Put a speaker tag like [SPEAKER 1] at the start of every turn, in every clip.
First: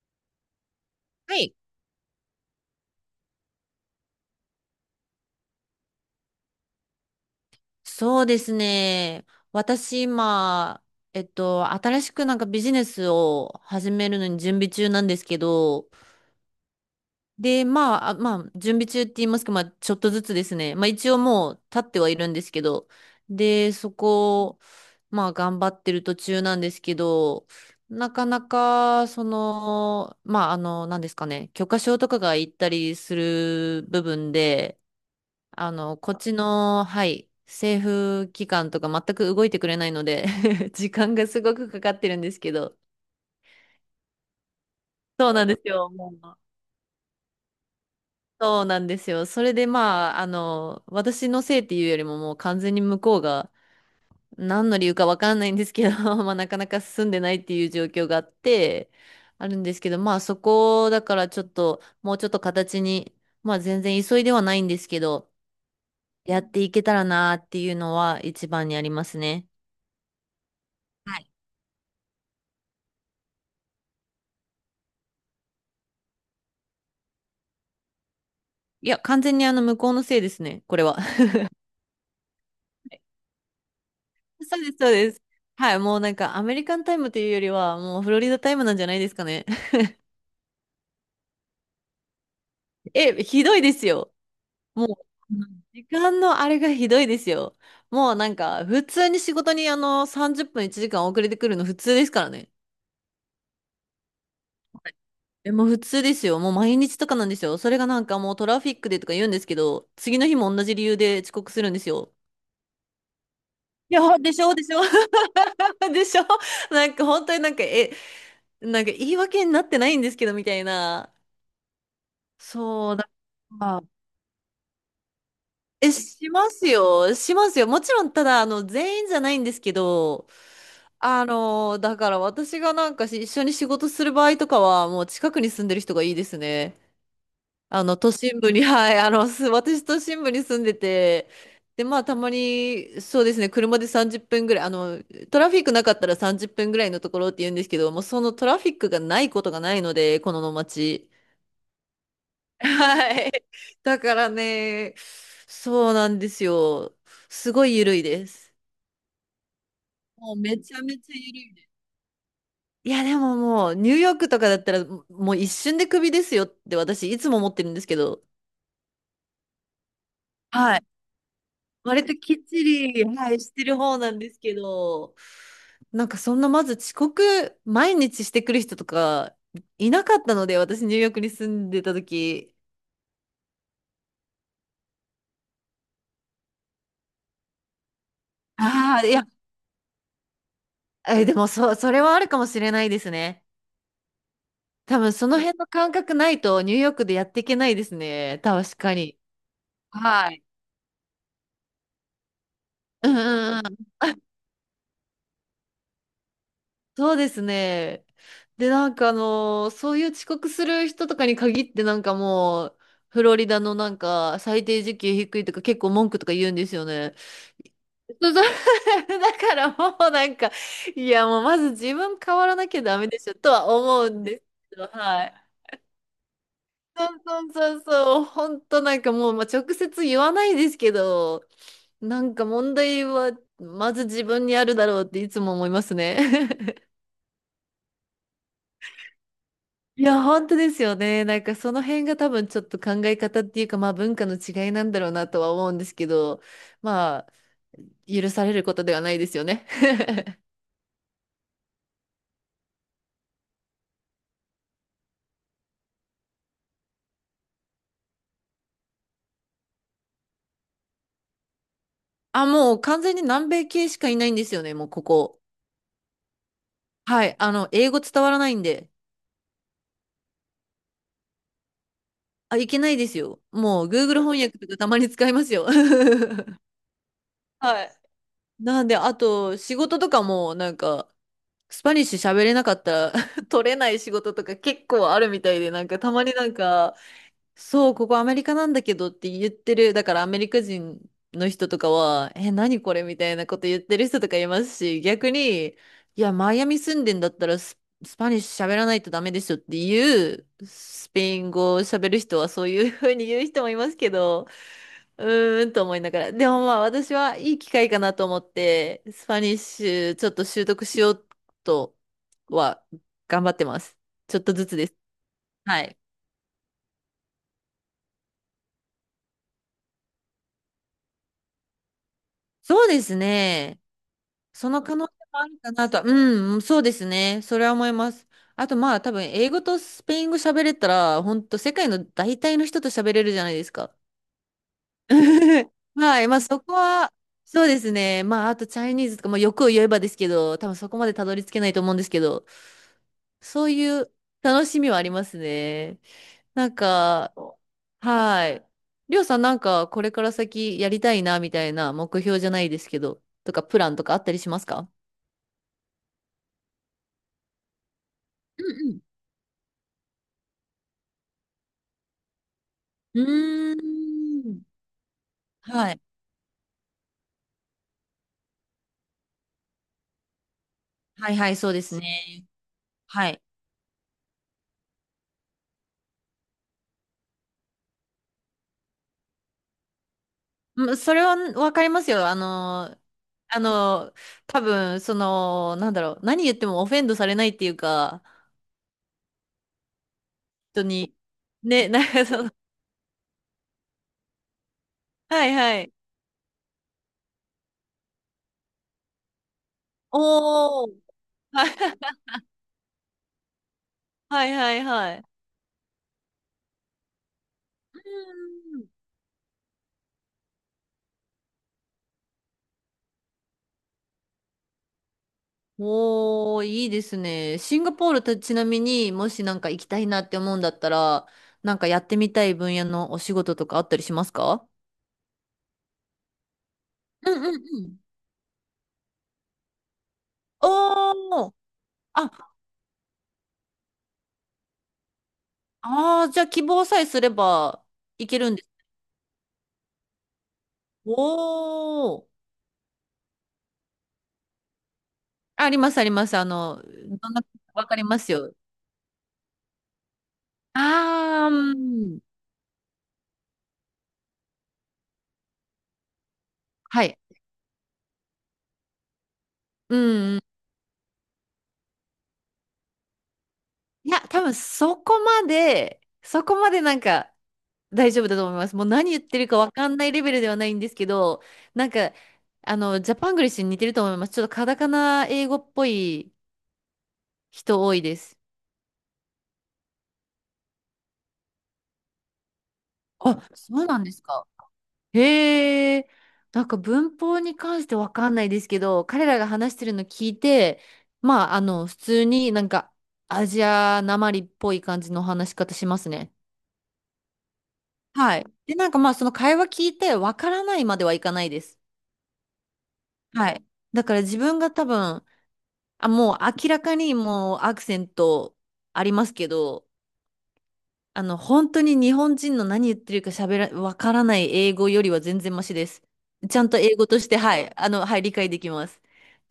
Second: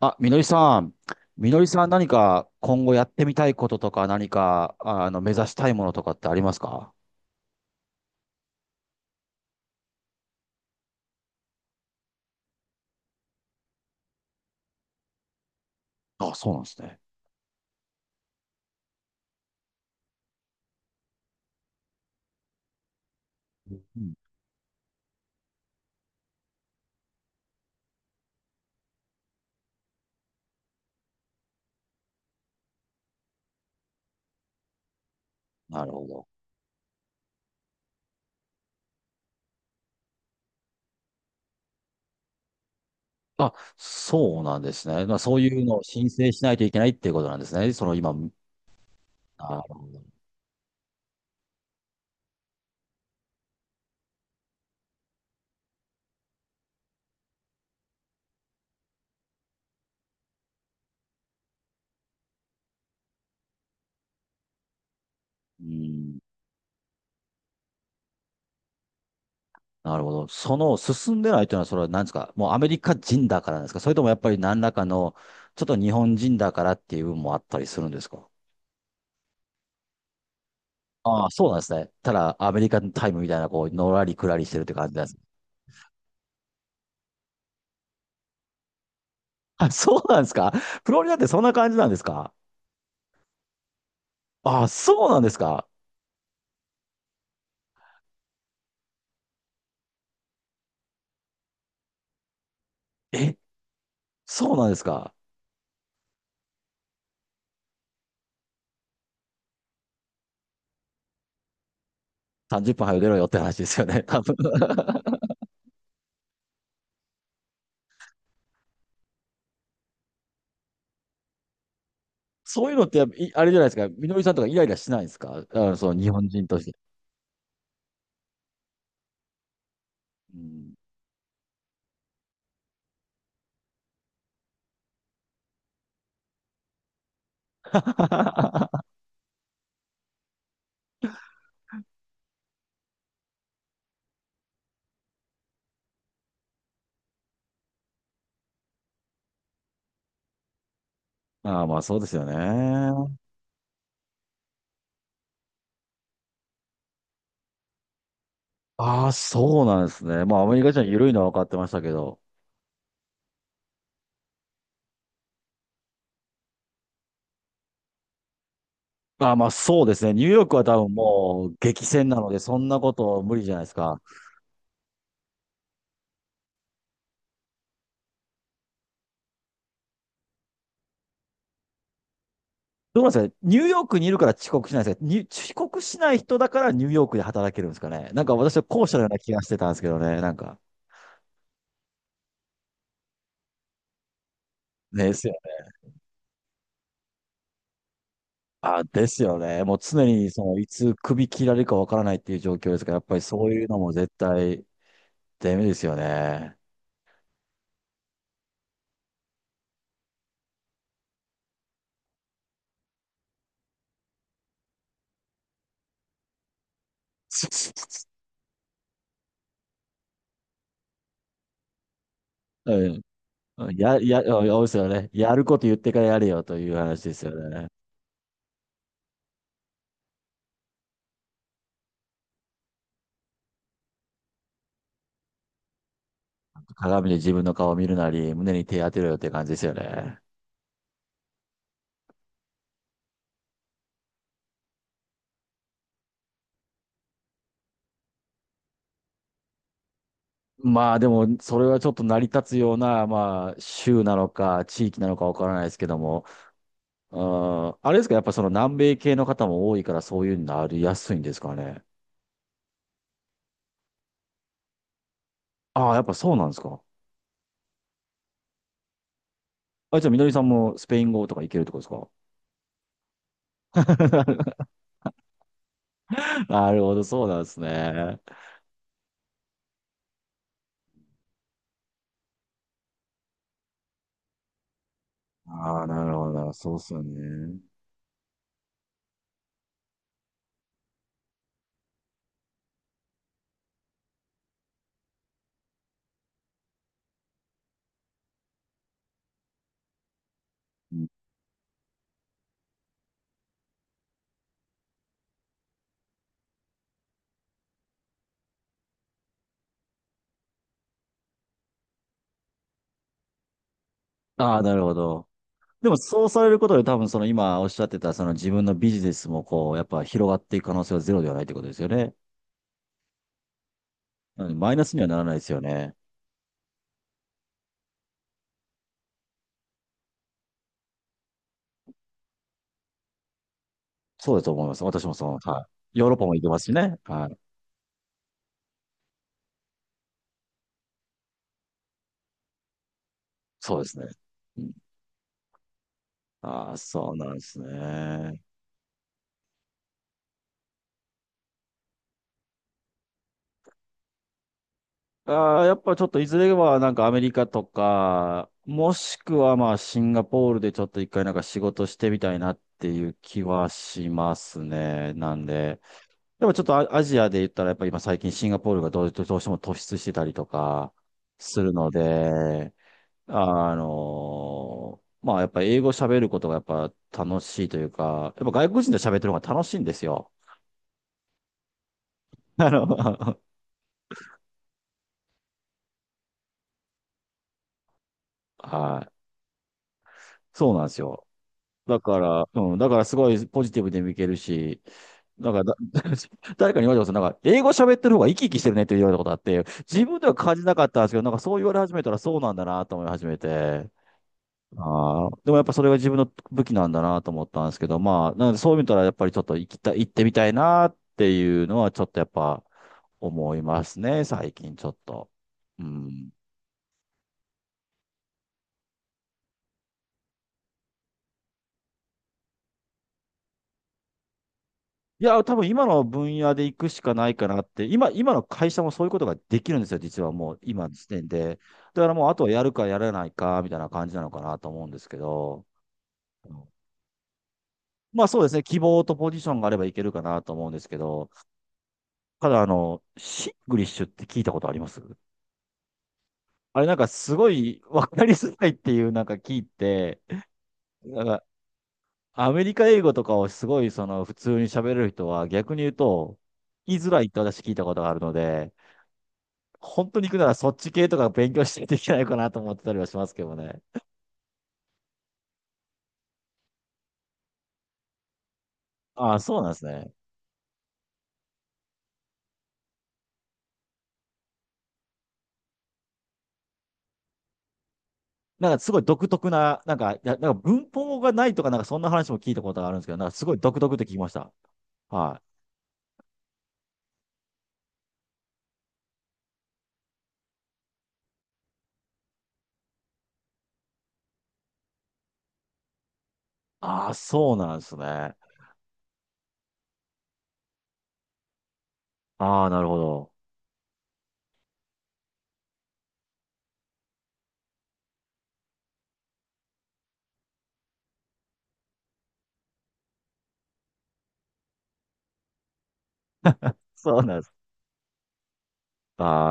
[SPEAKER 1] あ、みのりさん。
[SPEAKER 2] は
[SPEAKER 1] み
[SPEAKER 2] い。
[SPEAKER 1] のりさん何か今後やってみたいこととか何か、目指したいものとかってありますか？
[SPEAKER 2] そうですね。私今、新しくなんかビジネスを始めるのに準備中なんですけど、
[SPEAKER 1] あ、そうなんですね。
[SPEAKER 2] まあ、準備中って言いますか、まあ、ちょっとずつですね。まあ、一応もう立ってはいるんですけど、で、
[SPEAKER 1] う
[SPEAKER 2] そ
[SPEAKER 1] ん、
[SPEAKER 2] こ、まあ、頑張ってる途中なんですけど、なかなか、なんですかね、許可証とかが行ったりする部分で、あ
[SPEAKER 1] なる
[SPEAKER 2] の、
[SPEAKER 1] ほ
[SPEAKER 2] こっ
[SPEAKER 1] ど。
[SPEAKER 2] ちの、はい、政府機関とか全く動いてくれないので 時間がすごくかかってるんですけど。
[SPEAKER 1] あ、そうなんですね。まあ、
[SPEAKER 2] そう
[SPEAKER 1] そう
[SPEAKER 2] な
[SPEAKER 1] い
[SPEAKER 2] んで
[SPEAKER 1] う
[SPEAKER 2] す
[SPEAKER 1] のを
[SPEAKER 2] よ。
[SPEAKER 1] 申
[SPEAKER 2] も
[SPEAKER 1] 請
[SPEAKER 2] う
[SPEAKER 1] しないといけないっていうことなんですね。その今、
[SPEAKER 2] そうなんですよ。それで
[SPEAKER 1] あ、
[SPEAKER 2] まあ、私のせいっていうよりももう完全に向こうが何の理由かわかんないんですけど、まあなかなか進んでないっていう状況があって、あるんですけど、まあそこだからちょっと、もうちょっと形に、まあ全然急いではないんですけど、
[SPEAKER 1] うん、
[SPEAKER 2] やっていけたらなっていうのは一番にありますね。
[SPEAKER 1] なるほど。その進
[SPEAKER 2] は
[SPEAKER 1] んで
[SPEAKER 2] い。
[SPEAKER 1] ないというのは、それは何ですか？もうアメリカ人だからなんですか？それともやっぱり何らかの、ちょっと日本人だからっていう部分もあったりするんですか？
[SPEAKER 2] いや、完全に向こうのせいですね、これは。
[SPEAKER 1] ああ、そうなんですね。ただ、アメリカンタイムみたいな、こう、のらりくらりして
[SPEAKER 2] そう
[SPEAKER 1] るっ
[SPEAKER 2] で
[SPEAKER 1] て
[SPEAKER 2] す、
[SPEAKER 1] 感
[SPEAKER 2] そう
[SPEAKER 1] じなんで
[SPEAKER 2] で
[SPEAKER 1] す。
[SPEAKER 2] す。はい、もうなんかアメリカンタイムというよりは、もうフロリダタイムなんじゃないですかね。
[SPEAKER 1] あ、そうなんですか？フロリダってそんな感じなんですか？
[SPEAKER 2] え、ひどいですよ。
[SPEAKER 1] あ、
[SPEAKER 2] もう、
[SPEAKER 1] そうなんです
[SPEAKER 2] うん
[SPEAKER 1] か？
[SPEAKER 2] 時間のあれがひどいですよ。もうなんか、普通に仕事に30分1時間遅れてくるの普通ですからね。
[SPEAKER 1] え、そうなんですか？
[SPEAKER 2] え、もう普通ですよ。もう毎日とかなんですよ。それがなんかもうトラフィックでとか言うんですけど、次の日も同じ理由で遅刻するんですよ。
[SPEAKER 1] 30 分早く出ろよって話ですよ
[SPEAKER 2] い
[SPEAKER 1] ね。
[SPEAKER 2] や、
[SPEAKER 1] 多
[SPEAKER 2] で
[SPEAKER 1] 分。
[SPEAKER 2] しょ、でし ょ。でしょ。なんか本当になんか、なんか言い訳になってないんですけど、みたいな。
[SPEAKER 1] そういうのっ
[SPEAKER 2] そう、
[SPEAKER 1] て
[SPEAKER 2] だか
[SPEAKER 1] い、あれじゃないです
[SPEAKER 2] ら
[SPEAKER 1] か。みのりさんとかイライラしないんですか？そ
[SPEAKER 2] え、
[SPEAKER 1] う、日本
[SPEAKER 2] し
[SPEAKER 1] 人
[SPEAKER 2] ま
[SPEAKER 1] とし
[SPEAKER 2] す
[SPEAKER 1] て。
[SPEAKER 2] よ。しますよ。もちろん、ただ、全員じゃないんですけど、
[SPEAKER 1] うん。
[SPEAKER 2] だから私がなんか一緒に仕事する場合とかは、もう近くに住んでる人がいいですね。あの、都心部に、
[SPEAKER 1] あ
[SPEAKER 2] はい、私都心部に住んでて、で、まあ、たまに、そうですね、車で30分ぐらい、トラフィックなかったら30分ぐらいのところって言うんですけど、もうそのトラフィックがないことがないので、この街。
[SPEAKER 1] あ、まあそうですよ ね。
[SPEAKER 2] はい。だからね、そうなんですよ。すごい緩いです。
[SPEAKER 1] ああ、そうなんですね。
[SPEAKER 2] もう
[SPEAKER 1] まあアメ
[SPEAKER 2] め
[SPEAKER 1] リカ
[SPEAKER 2] ち
[SPEAKER 1] 人
[SPEAKER 2] ゃ
[SPEAKER 1] は
[SPEAKER 2] め
[SPEAKER 1] 緩い
[SPEAKER 2] ちゃ
[SPEAKER 1] のは分
[SPEAKER 2] 緩
[SPEAKER 1] かっ
[SPEAKER 2] い
[SPEAKER 1] て
[SPEAKER 2] で
[SPEAKER 1] ま
[SPEAKER 2] す。
[SPEAKER 1] したけど。
[SPEAKER 2] いや、でももう、ニューヨークとかだったら、もう一瞬でクビですよって私、いつも思ってるんですけど、
[SPEAKER 1] ああ、まあそうですね。ニューヨークは多
[SPEAKER 2] はい。
[SPEAKER 1] 分もう激
[SPEAKER 2] 割
[SPEAKER 1] 戦
[SPEAKER 2] と
[SPEAKER 1] なの
[SPEAKER 2] き
[SPEAKER 1] で、
[SPEAKER 2] っち
[SPEAKER 1] そんなこ
[SPEAKER 2] り、
[SPEAKER 1] と
[SPEAKER 2] は
[SPEAKER 1] 無
[SPEAKER 2] い、
[SPEAKER 1] 理じ
[SPEAKER 2] し
[SPEAKER 1] ゃない
[SPEAKER 2] て
[SPEAKER 1] です
[SPEAKER 2] る方
[SPEAKER 1] か。
[SPEAKER 2] なんですけど、なんかそんなまず遅刻、毎日してくる人とか、いなかったので、私、ニューヨークに住んでた時。
[SPEAKER 1] どうなんですかね？ニューヨークにいるから遅刻しないんですか？に遅刻しない人だからニューヨークで働けるんですかね？なんか私は後者
[SPEAKER 2] あ
[SPEAKER 1] の
[SPEAKER 2] あ、
[SPEAKER 1] よう
[SPEAKER 2] い
[SPEAKER 1] な
[SPEAKER 2] や、
[SPEAKER 1] 気がしてたんですけどね。なんか。
[SPEAKER 2] え、でも、そ、それはあるかもしれないですね。多分
[SPEAKER 1] です
[SPEAKER 2] そ
[SPEAKER 1] よ。
[SPEAKER 2] の辺の感覚ないとニューヨークでやっていけないですね。確
[SPEAKER 1] あ、
[SPEAKER 2] か
[SPEAKER 1] で
[SPEAKER 2] に。
[SPEAKER 1] すよね。もう常に
[SPEAKER 2] はい。
[SPEAKER 1] そのいつ首切られるかわからないっていう状況ですから、やっ
[SPEAKER 2] う
[SPEAKER 1] ぱ
[SPEAKER 2] ん
[SPEAKER 1] りそう
[SPEAKER 2] うんう
[SPEAKER 1] いうのも
[SPEAKER 2] ん。
[SPEAKER 1] 絶対ダメですよね。
[SPEAKER 2] そうですね。で、なんかあのーそういう遅刻する人とかに限ってなんかもう、フロリダのなんか最低時給低いとか結構文句とか言うんですよね。そうそう だからもうなんか、いやもうまず自分変わらなきゃ
[SPEAKER 1] う
[SPEAKER 2] ダ
[SPEAKER 1] ん。
[SPEAKER 2] メでしょとは
[SPEAKER 1] や、
[SPEAKER 2] 思う
[SPEAKER 1] や、
[SPEAKER 2] んです
[SPEAKER 1] うで
[SPEAKER 2] け
[SPEAKER 1] すよ
[SPEAKER 2] ど、
[SPEAKER 1] ね。
[SPEAKER 2] は
[SPEAKER 1] や
[SPEAKER 2] い。
[SPEAKER 1] ること言ってからやれよという話
[SPEAKER 2] そ
[SPEAKER 1] で
[SPEAKER 2] う
[SPEAKER 1] すよ
[SPEAKER 2] そう
[SPEAKER 1] ね。
[SPEAKER 2] そうそう、本当なんかもう、まあ、直接言わないですけど、なんか問題はまず自分にあるだろうっていつも思いますね。
[SPEAKER 1] 鏡で自分の顔を見るなり、胸に手当てろよって感じですよ
[SPEAKER 2] い
[SPEAKER 1] ね。
[SPEAKER 2] や、本当ですよね。なんかその辺が多分ちょっと考え方っていうか、まあ文化の違いなんだろうなとは思うんですけど、まあ許されることではないですよね。
[SPEAKER 1] まあでも、それはちょっと成り立つような、まあ、州なのか、地域なのかわからないですけども、うん、あれですか、やっぱその南米系の方も多いから、そういうのなりやすいんですかね。
[SPEAKER 2] あ、もう完全に南米系しかいないんですよね、もうここ。
[SPEAKER 1] ああ、やっぱそうなんですか。
[SPEAKER 2] はい。あの、英語伝わらないんで。
[SPEAKER 1] あ、じゃあ、みのりさんもスペイン語とかいけるってこと
[SPEAKER 2] あ、いけないですよ。
[SPEAKER 1] で
[SPEAKER 2] も
[SPEAKER 1] す
[SPEAKER 2] う Google 翻
[SPEAKER 1] か？
[SPEAKER 2] 訳とかたまに使いますよ。
[SPEAKER 1] なるほど、そうなんです
[SPEAKER 2] はい。
[SPEAKER 1] ね。
[SPEAKER 2] なんで、あと仕事とかもなんか、スパニッシュ喋れなかったら 取れない仕事とか結構あるみたいで、
[SPEAKER 1] あ
[SPEAKER 2] な
[SPEAKER 1] あ、
[SPEAKER 2] んか
[SPEAKER 1] な
[SPEAKER 2] た
[SPEAKER 1] る
[SPEAKER 2] ま
[SPEAKER 1] ほ
[SPEAKER 2] にな
[SPEAKER 1] ど、
[SPEAKER 2] ん
[SPEAKER 1] そうっす
[SPEAKER 2] か、
[SPEAKER 1] よね。
[SPEAKER 2] そう、ここアメリカなんだけどって言ってる、だからアメリカ人の人とかは、何これみたいなこと言ってる人とかいますし、逆に、いや、マイアミ住んでんだったらス、スパニッシュ喋らないとダメでしょっていう、スペイン語を喋る人はそういうふうに言う人もいますけど、うーんと思いながら。でもまあ私はいい機会かなと思って、スパニッシュちょっと習得しようとは頑張ってます。ちょっと
[SPEAKER 1] ああ、
[SPEAKER 2] ず
[SPEAKER 1] な
[SPEAKER 2] つ
[SPEAKER 1] る
[SPEAKER 2] で
[SPEAKER 1] ほ
[SPEAKER 2] す。
[SPEAKER 1] ど。
[SPEAKER 2] は
[SPEAKER 1] でも、
[SPEAKER 2] い。
[SPEAKER 1] そうされることで、多分、その今おっしゃってた、その自分のビジネスも、こう、やっぱ広がっていく可能性はゼロではないってことですよね。
[SPEAKER 2] そうですね。
[SPEAKER 1] なので
[SPEAKER 2] そ
[SPEAKER 1] マイ
[SPEAKER 2] の
[SPEAKER 1] ナス
[SPEAKER 2] 可
[SPEAKER 1] には
[SPEAKER 2] 能性
[SPEAKER 1] ならない
[SPEAKER 2] も
[SPEAKER 1] で
[SPEAKER 2] あ
[SPEAKER 1] す
[SPEAKER 2] る
[SPEAKER 1] よ
[SPEAKER 2] かな
[SPEAKER 1] ね。
[SPEAKER 2] と。うん、そうですね。それは思います。あとまあ多分英語とスペイン語喋れたら、本当世界の大体の人と喋れるじゃないですか。
[SPEAKER 1] そうだと思います。私もその、は い。ヨーロッ
[SPEAKER 2] は
[SPEAKER 1] パ
[SPEAKER 2] い。
[SPEAKER 1] も
[SPEAKER 2] まあ
[SPEAKER 1] 行けま
[SPEAKER 2] そ
[SPEAKER 1] すし
[SPEAKER 2] こ
[SPEAKER 1] ね。
[SPEAKER 2] は、
[SPEAKER 1] はい。
[SPEAKER 2] そうですね。まああとチャイニーズとか、まあ欲を言えばですけど、多分そこまでたどり着けないと思うんですけど。そう
[SPEAKER 1] そうです
[SPEAKER 2] い
[SPEAKER 1] ね。
[SPEAKER 2] う
[SPEAKER 1] う
[SPEAKER 2] 楽
[SPEAKER 1] ん、
[SPEAKER 2] しみはありますね。な
[SPEAKER 1] あ
[SPEAKER 2] ん
[SPEAKER 1] あ、そうな
[SPEAKER 2] か、
[SPEAKER 1] んですね。
[SPEAKER 2] はい。りょうさんなんかこれから先やりたいなみたいな目標じゃないですけど、とかプランとかあったりしますか？
[SPEAKER 1] ああ、やっぱちょっといずれはなんかアメリカとか、
[SPEAKER 2] うう
[SPEAKER 1] も
[SPEAKER 2] ん。
[SPEAKER 1] しくはまあシンガポールでちょっと一回なんか仕事してみたいなっていう
[SPEAKER 2] う
[SPEAKER 1] 気は
[SPEAKER 2] ん。う
[SPEAKER 1] しま
[SPEAKER 2] ー
[SPEAKER 1] す
[SPEAKER 2] ん。
[SPEAKER 1] ね。なんで。
[SPEAKER 2] はい。
[SPEAKER 1] でもちょっとア、アジアで言ったらやっぱ今最近シンガポールがどうしても突出してたりとか
[SPEAKER 2] はいはい、
[SPEAKER 1] す
[SPEAKER 2] そ
[SPEAKER 1] る
[SPEAKER 2] うで
[SPEAKER 1] の
[SPEAKER 2] すね。
[SPEAKER 1] で、
[SPEAKER 2] はい。
[SPEAKER 1] あのーまあ、やっぱ英語喋ることがやっぱ楽しいというか、やっぱ外国人と喋ってる方が楽しいんですよ。
[SPEAKER 2] うんそれはわかりますよ。あ
[SPEAKER 1] あ
[SPEAKER 2] の、
[SPEAKER 1] の、
[SPEAKER 2] あの、多分、なんだろう、何言ってもオフェンドされないっていうか、
[SPEAKER 1] はい。そう
[SPEAKER 2] 本
[SPEAKER 1] なんで
[SPEAKER 2] 当
[SPEAKER 1] す
[SPEAKER 2] に、
[SPEAKER 1] よ。
[SPEAKER 2] ね、
[SPEAKER 1] だから、うん、だからすごいポジティブで見けるし、
[SPEAKER 2] は
[SPEAKER 1] だ
[SPEAKER 2] い
[SPEAKER 1] からだ、
[SPEAKER 2] はい。
[SPEAKER 1] 誰かに言われたことなんか、英語喋ってる方が生き生きしてるねって言われたことあって、自分では感じなか
[SPEAKER 2] お
[SPEAKER 1] っ
[SPEAKER 2] ー、
[SPEAKER 1] たんですけど、なんかそう言
[SPEAKER 2] は
[SPEAKER 1] わ
[SPEAKER 2] い
[SPEAKER 1] れ始めたらそうなんだなと思い始めて、
[SPEAKER 2] はいはいはい。
[SPEAKER 1] ああ、でもやっぱそれが自分の武器なんだなと思ったんですけど、まあ、なのでそう見たらやっぱりちょっと行きたい、行ってみたいなっていうのはちょっとやっぱ思いますね、最近ちょっと。うん。
[SPEAKER 2] おー、いいですね。シンガポールとちなみにもしなんか行きたいなって思うんだったら、なんかやってみたい分野のお仕事とかあったりしますか？
[SPEAKER 1] いや、多分今の分野で行くしかな
[SPEAKER 2] う
[SPEAKER 1] い
[SPEAKER 2] ん
[SPEAKER 1] か
[SPEAKER 2] うん
[SPEAKER 1] なっ
[SPEAKER 2] う
[SPEAKER 1] て、
[SPEAKER 2] ん。
[SPEAKER 1] 今、今の会社もそういうことができるんですよ、実はもう今の時点
[SPEAKER 2] おー、
[SPEAKER 1] で。だからもうあと
[SPEAKER 2] あ、
[SPEAKER 1] はやるかやらないかみたいな感じなのかなと思うんですけど。
[SPEAKER 2] あー、じゃあ
[SPEAKER 1] う
[SPEAKER 2] 希
[SPEAKER 1] ん、
[SPEAKER 2] 望さえすれば
[SPEAKER 1] ま
[SPEAKER 2] い
[SPEAKER 1] あ
[SPEAKER 2] け
[SPEAKER 1] そうで
[SPEAKER 2] る
[SPEAKER 1] す
[SPEAKER 2] ん
[SPEAKER 1] ね、
[SPEAKER 2] です。
[SPEAKER 1] 希望とポジションがあればいけるかなと思うんですけ
[SPEAKER 2] お
[SPEAKER 1] ど、
[SPEAKER 2] ー、
[SPEAKER 1] ただシングリッシュって聞いたことあります？
[SPEAKER 2] ありますあります。あ
[SPEAKER 1] あ
[SPEAKER 2] の、
[SPEAKER 1] れなんか
[SPEAKER 2] どん
[SPEAKER 1] す
[SPEAKER 2] な、
[SPEAKER 1] ごい
[SPEAKER 2] わかり
[SPEAKER 1] 分
[SPEAKER 2] ま
[SPEAKER 1] か
[SPEAKER 2] す
[SPEAKER 1] り
[SPEAKER 2] よ。
[SPEAKER 1] づらいっていうなんか聞いて、なんか
[SPEAKER 2] あー、うん。
[SPEAKER 1] アメリカ英語とかをすごいその普通に喋れる人は逆に言うと、言い
[SPEAKER 2] は
[SPEAKER 1] づ
[SPEAKER 2] い。
[SPEAKER 1] らいって私聞いたことがあるので、
[SPEAKER 2] う
[SPEAKER 1] 本当に行
[SPEAKER 2] んう
[SPEAKER 1] く
[SPEAKER 2] ん。
[SPEAKER 1] ならそっち系とか勉強していといけないかなと思ってたりはしますけどね。
[SPEAKER 2] いや、多分そこまでなんか、大丈夫だと思います。もう何言っ
[SPEAKER 1] あ
[SPEAKER 2] て
[SPEAKER 1] あ、
[SPEAKER 2] る
[SPEAKER 1] そ
[SPEAKER 2] か
[SPEAKER 1] うなん
[SPEAKER 2] わ
[SPEAKER 1] です
[SPEAKER 2] かんない
[SPEAKER 1] ね。
[SPEAKER 2] レベルではないんですけど、なんか、あの、ジャパングリッシュに似てると思います。ちょっとカタカナ英語っぽい人多いです。
[SPEAKER 1] なんかすごい独特な、なんか、いやなんか文法がないとかなんかそんな話も聞いたことがあるんですけど、なんかす
[SPEAKER 2] あ、
[SPEAKER 1] ごい
[SPEAKER 2] そ
[SPEAKER 1] 独
[SPEAKER 2] う
[SPEAKER 1] 特っ
[SPEAKER 2] な
[SPEAKER 1] て
[SPEAKER 2] ん
[SPEAKER 1] 聞
[SPEAKER 2] で
[SPEAKER 1] き
[SPEAKER 2] す
[SPEAKER 1] まし
[SPEAKER 2] か。
[SPEAKER 1] た。はい。
[SPEAKER 2] へえ、なんか文法に関してわかんないですけど、彼らが話してるの聞いて、普通になんかアジアなまりっぽい感じの話し方しますね。
[SPEAKER 1] ああ、そうなんですね。
[SPEAKER 2] はい。で、なんかまあ、その会話聞いてわからないまではいかないです。
[SPEAKER 1] ああ、なるほど。
[SPEAKER 2] はい。だから自分が多分、あ、もう明らかにもうアクセントありますけど、あの、本当に日本人の何言ってるか喋ら、わからない英語よりは全然マシです。ちゃんと英語と
[SPEAKER 1] そう
[SPEAKER 2] し
[SPEAKER 1] な
[SPEAKER 2] て、
[SPEAKER 1] んですね。
[SPEAKER 2] はい、あの、はい、理解できます。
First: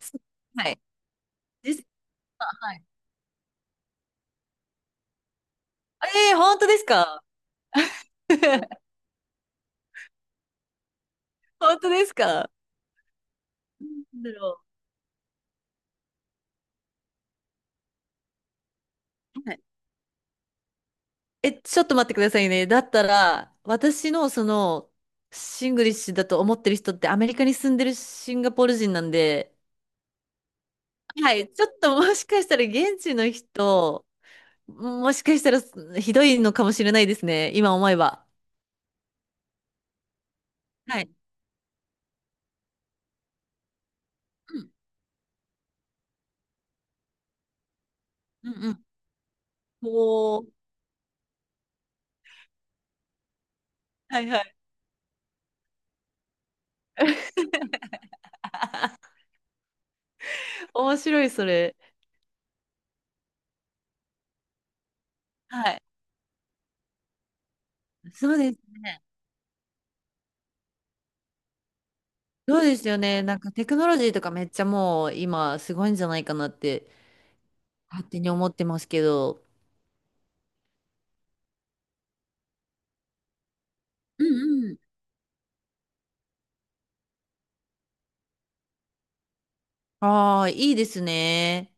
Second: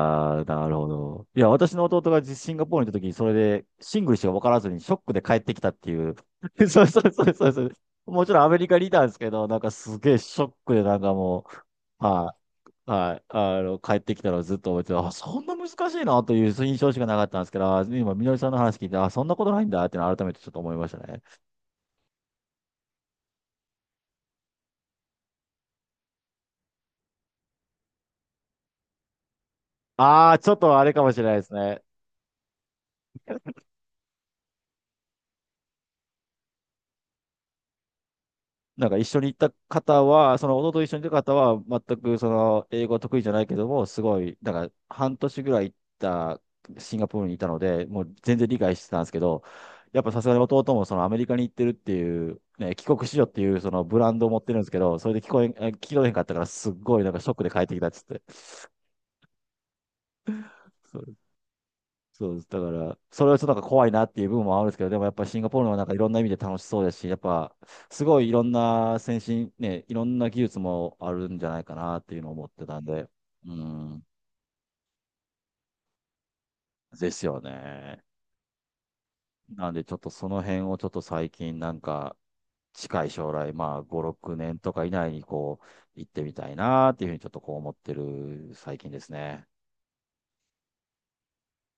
[SPEAKER 2] す
[SPEAKER 1] あ、な
[SPEAKER 2] は
[SPEAKER 1] る
[SPEAKER 2] い。
[SPEAKER 1] ほど。いや、私
[SPEAKER 2] です。
[SPEAKER 1] の弟がシンガ
[SPEAKER 2] は
[SPEAKER 1] ポー
[SPEAKER 2] い。
[SPEAKER 1] ルに行った時に、それでシングルしか分からずにショックで帰ってきたっていう。
[SPEAKER 2] ええー本当 で
[SPEAKER 1] そ
[SPEAKER 2] す
[SPEAKER 1] うそうそ
[SPEAKER 2] か？
[SPEAKER 1] うそうそう。もちろんアメリカ にいたんですけど、なんかすげえショックでなんかも
[SPEAKER 2] 本当
[SPEAKER 1] う、
[SPEAKER 2] です
[SPEAKER 1] は
[SPEAKER 2] か？
[SPEAKER 1] い、はい、帰って
[SPEAKER 2] な
[SPEAKER 1] き
[SPEAKER 2] ん
[SPEAKER 1] た
[SPEAKER 2] だ
[SPEAKER 1] のをずっ
[SPEAKER 2] ろ
[SPEAKER 1] と思ってて、あ、そんな難しいなという印象しかなかったんですけど、あ今、みのりさんの話聞いて、あ、そんなこ
[SPEAKER 2] う。
[SPEAKER 1] と
[SPEAKER 2] は
[SPEAKER 1] な
[SPEAKER 2] い。
[SPEAKER 1] いんだっていうのを改めてちょっと思いましたね。
[SPEAKER 2] え、ちょっと待ってくださいね。だったら、私のその、シングリッシュだと思ってる人ってアメリカに住んでるシンガポール人なんで、
[SPEAKER 1] ああ、ちょっとあれかもしれ
[SPEAKER 2] は
[SPEAKER 1] ないです
[SPEAKER 2] い、ちょっ
[SPEAKER 1] ね。
[SPEAKER 2] ともしかしたら現地の人、もしかしたらひどいのかもしれないですね、今思えば。
[SPEAKER 1] なんか一緒に行った方は、その弟と一緒
[SPEAKER 2] は
[SPEAKER 1] に行
[SPEAKER 2] い。
[SPEAKER 1] った方は、全くその英語は得意じゃないけども、すごい、な
[SPEAKER 2] う
[SPEAKER 1] ん
[SPEAKER 2] ん、
[SPEAKER 1] か半年ぐらい行ったシンガポールにいたので、もう全然
[SPEAKER 2] う
[SPEAKER 1] 理
[SPEAKER 2] ん、う
[SPEAKER 1] 解し
[SPEAKER 2] ん。
[SPEAKER 1] てたんですけど、やっぱさすがに
[SPEAKER 2] おー、
[SPEAKER 1] 弟もそのアメリカに行ってるっていう、ね、帰国子女っていうそのブラン
[SPEAKER 2] は
[SPEAKER 1] ド
[SPEAKER 2] い
[SPEAKER 1] を持
[SPEAKER 2] は
[SPEAKER 1] って
[SPEAKER 2] い。
[SPEAKER 1] るんですけど、それで聞こえん、え聞き取れへんかったから、すっごいなんかショッ クで帰ってきたっつって。
[SPEAKER 2] 面白い、それ。
[SPEAKER 1] そうです。だから、それはちょっとなんか怖いなっていう部分もあるんですけど、でもやっぱシンガポー
[SPEAKER 2] は
[SPEAKER 1] ルのな
[SPEAKER 2] い。
[SPEAKER 1] んかいろんな意味で楽しそうですし、やっぱすごい
[SPEAKER 2] そ
[SPEAKER 1] い
[SPEAKER 2] う
[SPEAKER 1] ろん
[SPEAKER 2] です
[SPEAKER 1] な
[SPEAKER 2] ね。
[SPEAKER 1] 先進、ね、いろんな技術もあるんじゃないかなっていうのを思っ
[SPEAKER 2] そう
[SPEAKER 1] て
[SPEAKER 2] で
[SPEAKER 1] たん
[SPEAKER 2] すよ
[SPEAKER 1] で、
[SPEAKER 2] ね。なんか
[SPEAKER 1] う
[SPEAKER 2] テクノロジ
[SPEAKER 1] ん、
[SPEAKER 2] ーとかめっちゃもう今すごいんじゃないかなって
[SPEAKER 1] ですよね。
[SPEAKER 2] 勝手に思ってますけど。
[SPEAKER 1] なんでちょっとその辺をちょっと最近なんか近い将来、まあ5、
[SPEAKER 2] う
[SPEAKER 1] 6年
[SPEAKER 2] ん
[SPEAKER 1] と
[SPEAKER 2] うん。
[SPEAKER 1] か以内にこう行ってみたいなっていうふうにちょっとこう思ってる最近ですね。
[SPEAKER 2] ああ、いいですね。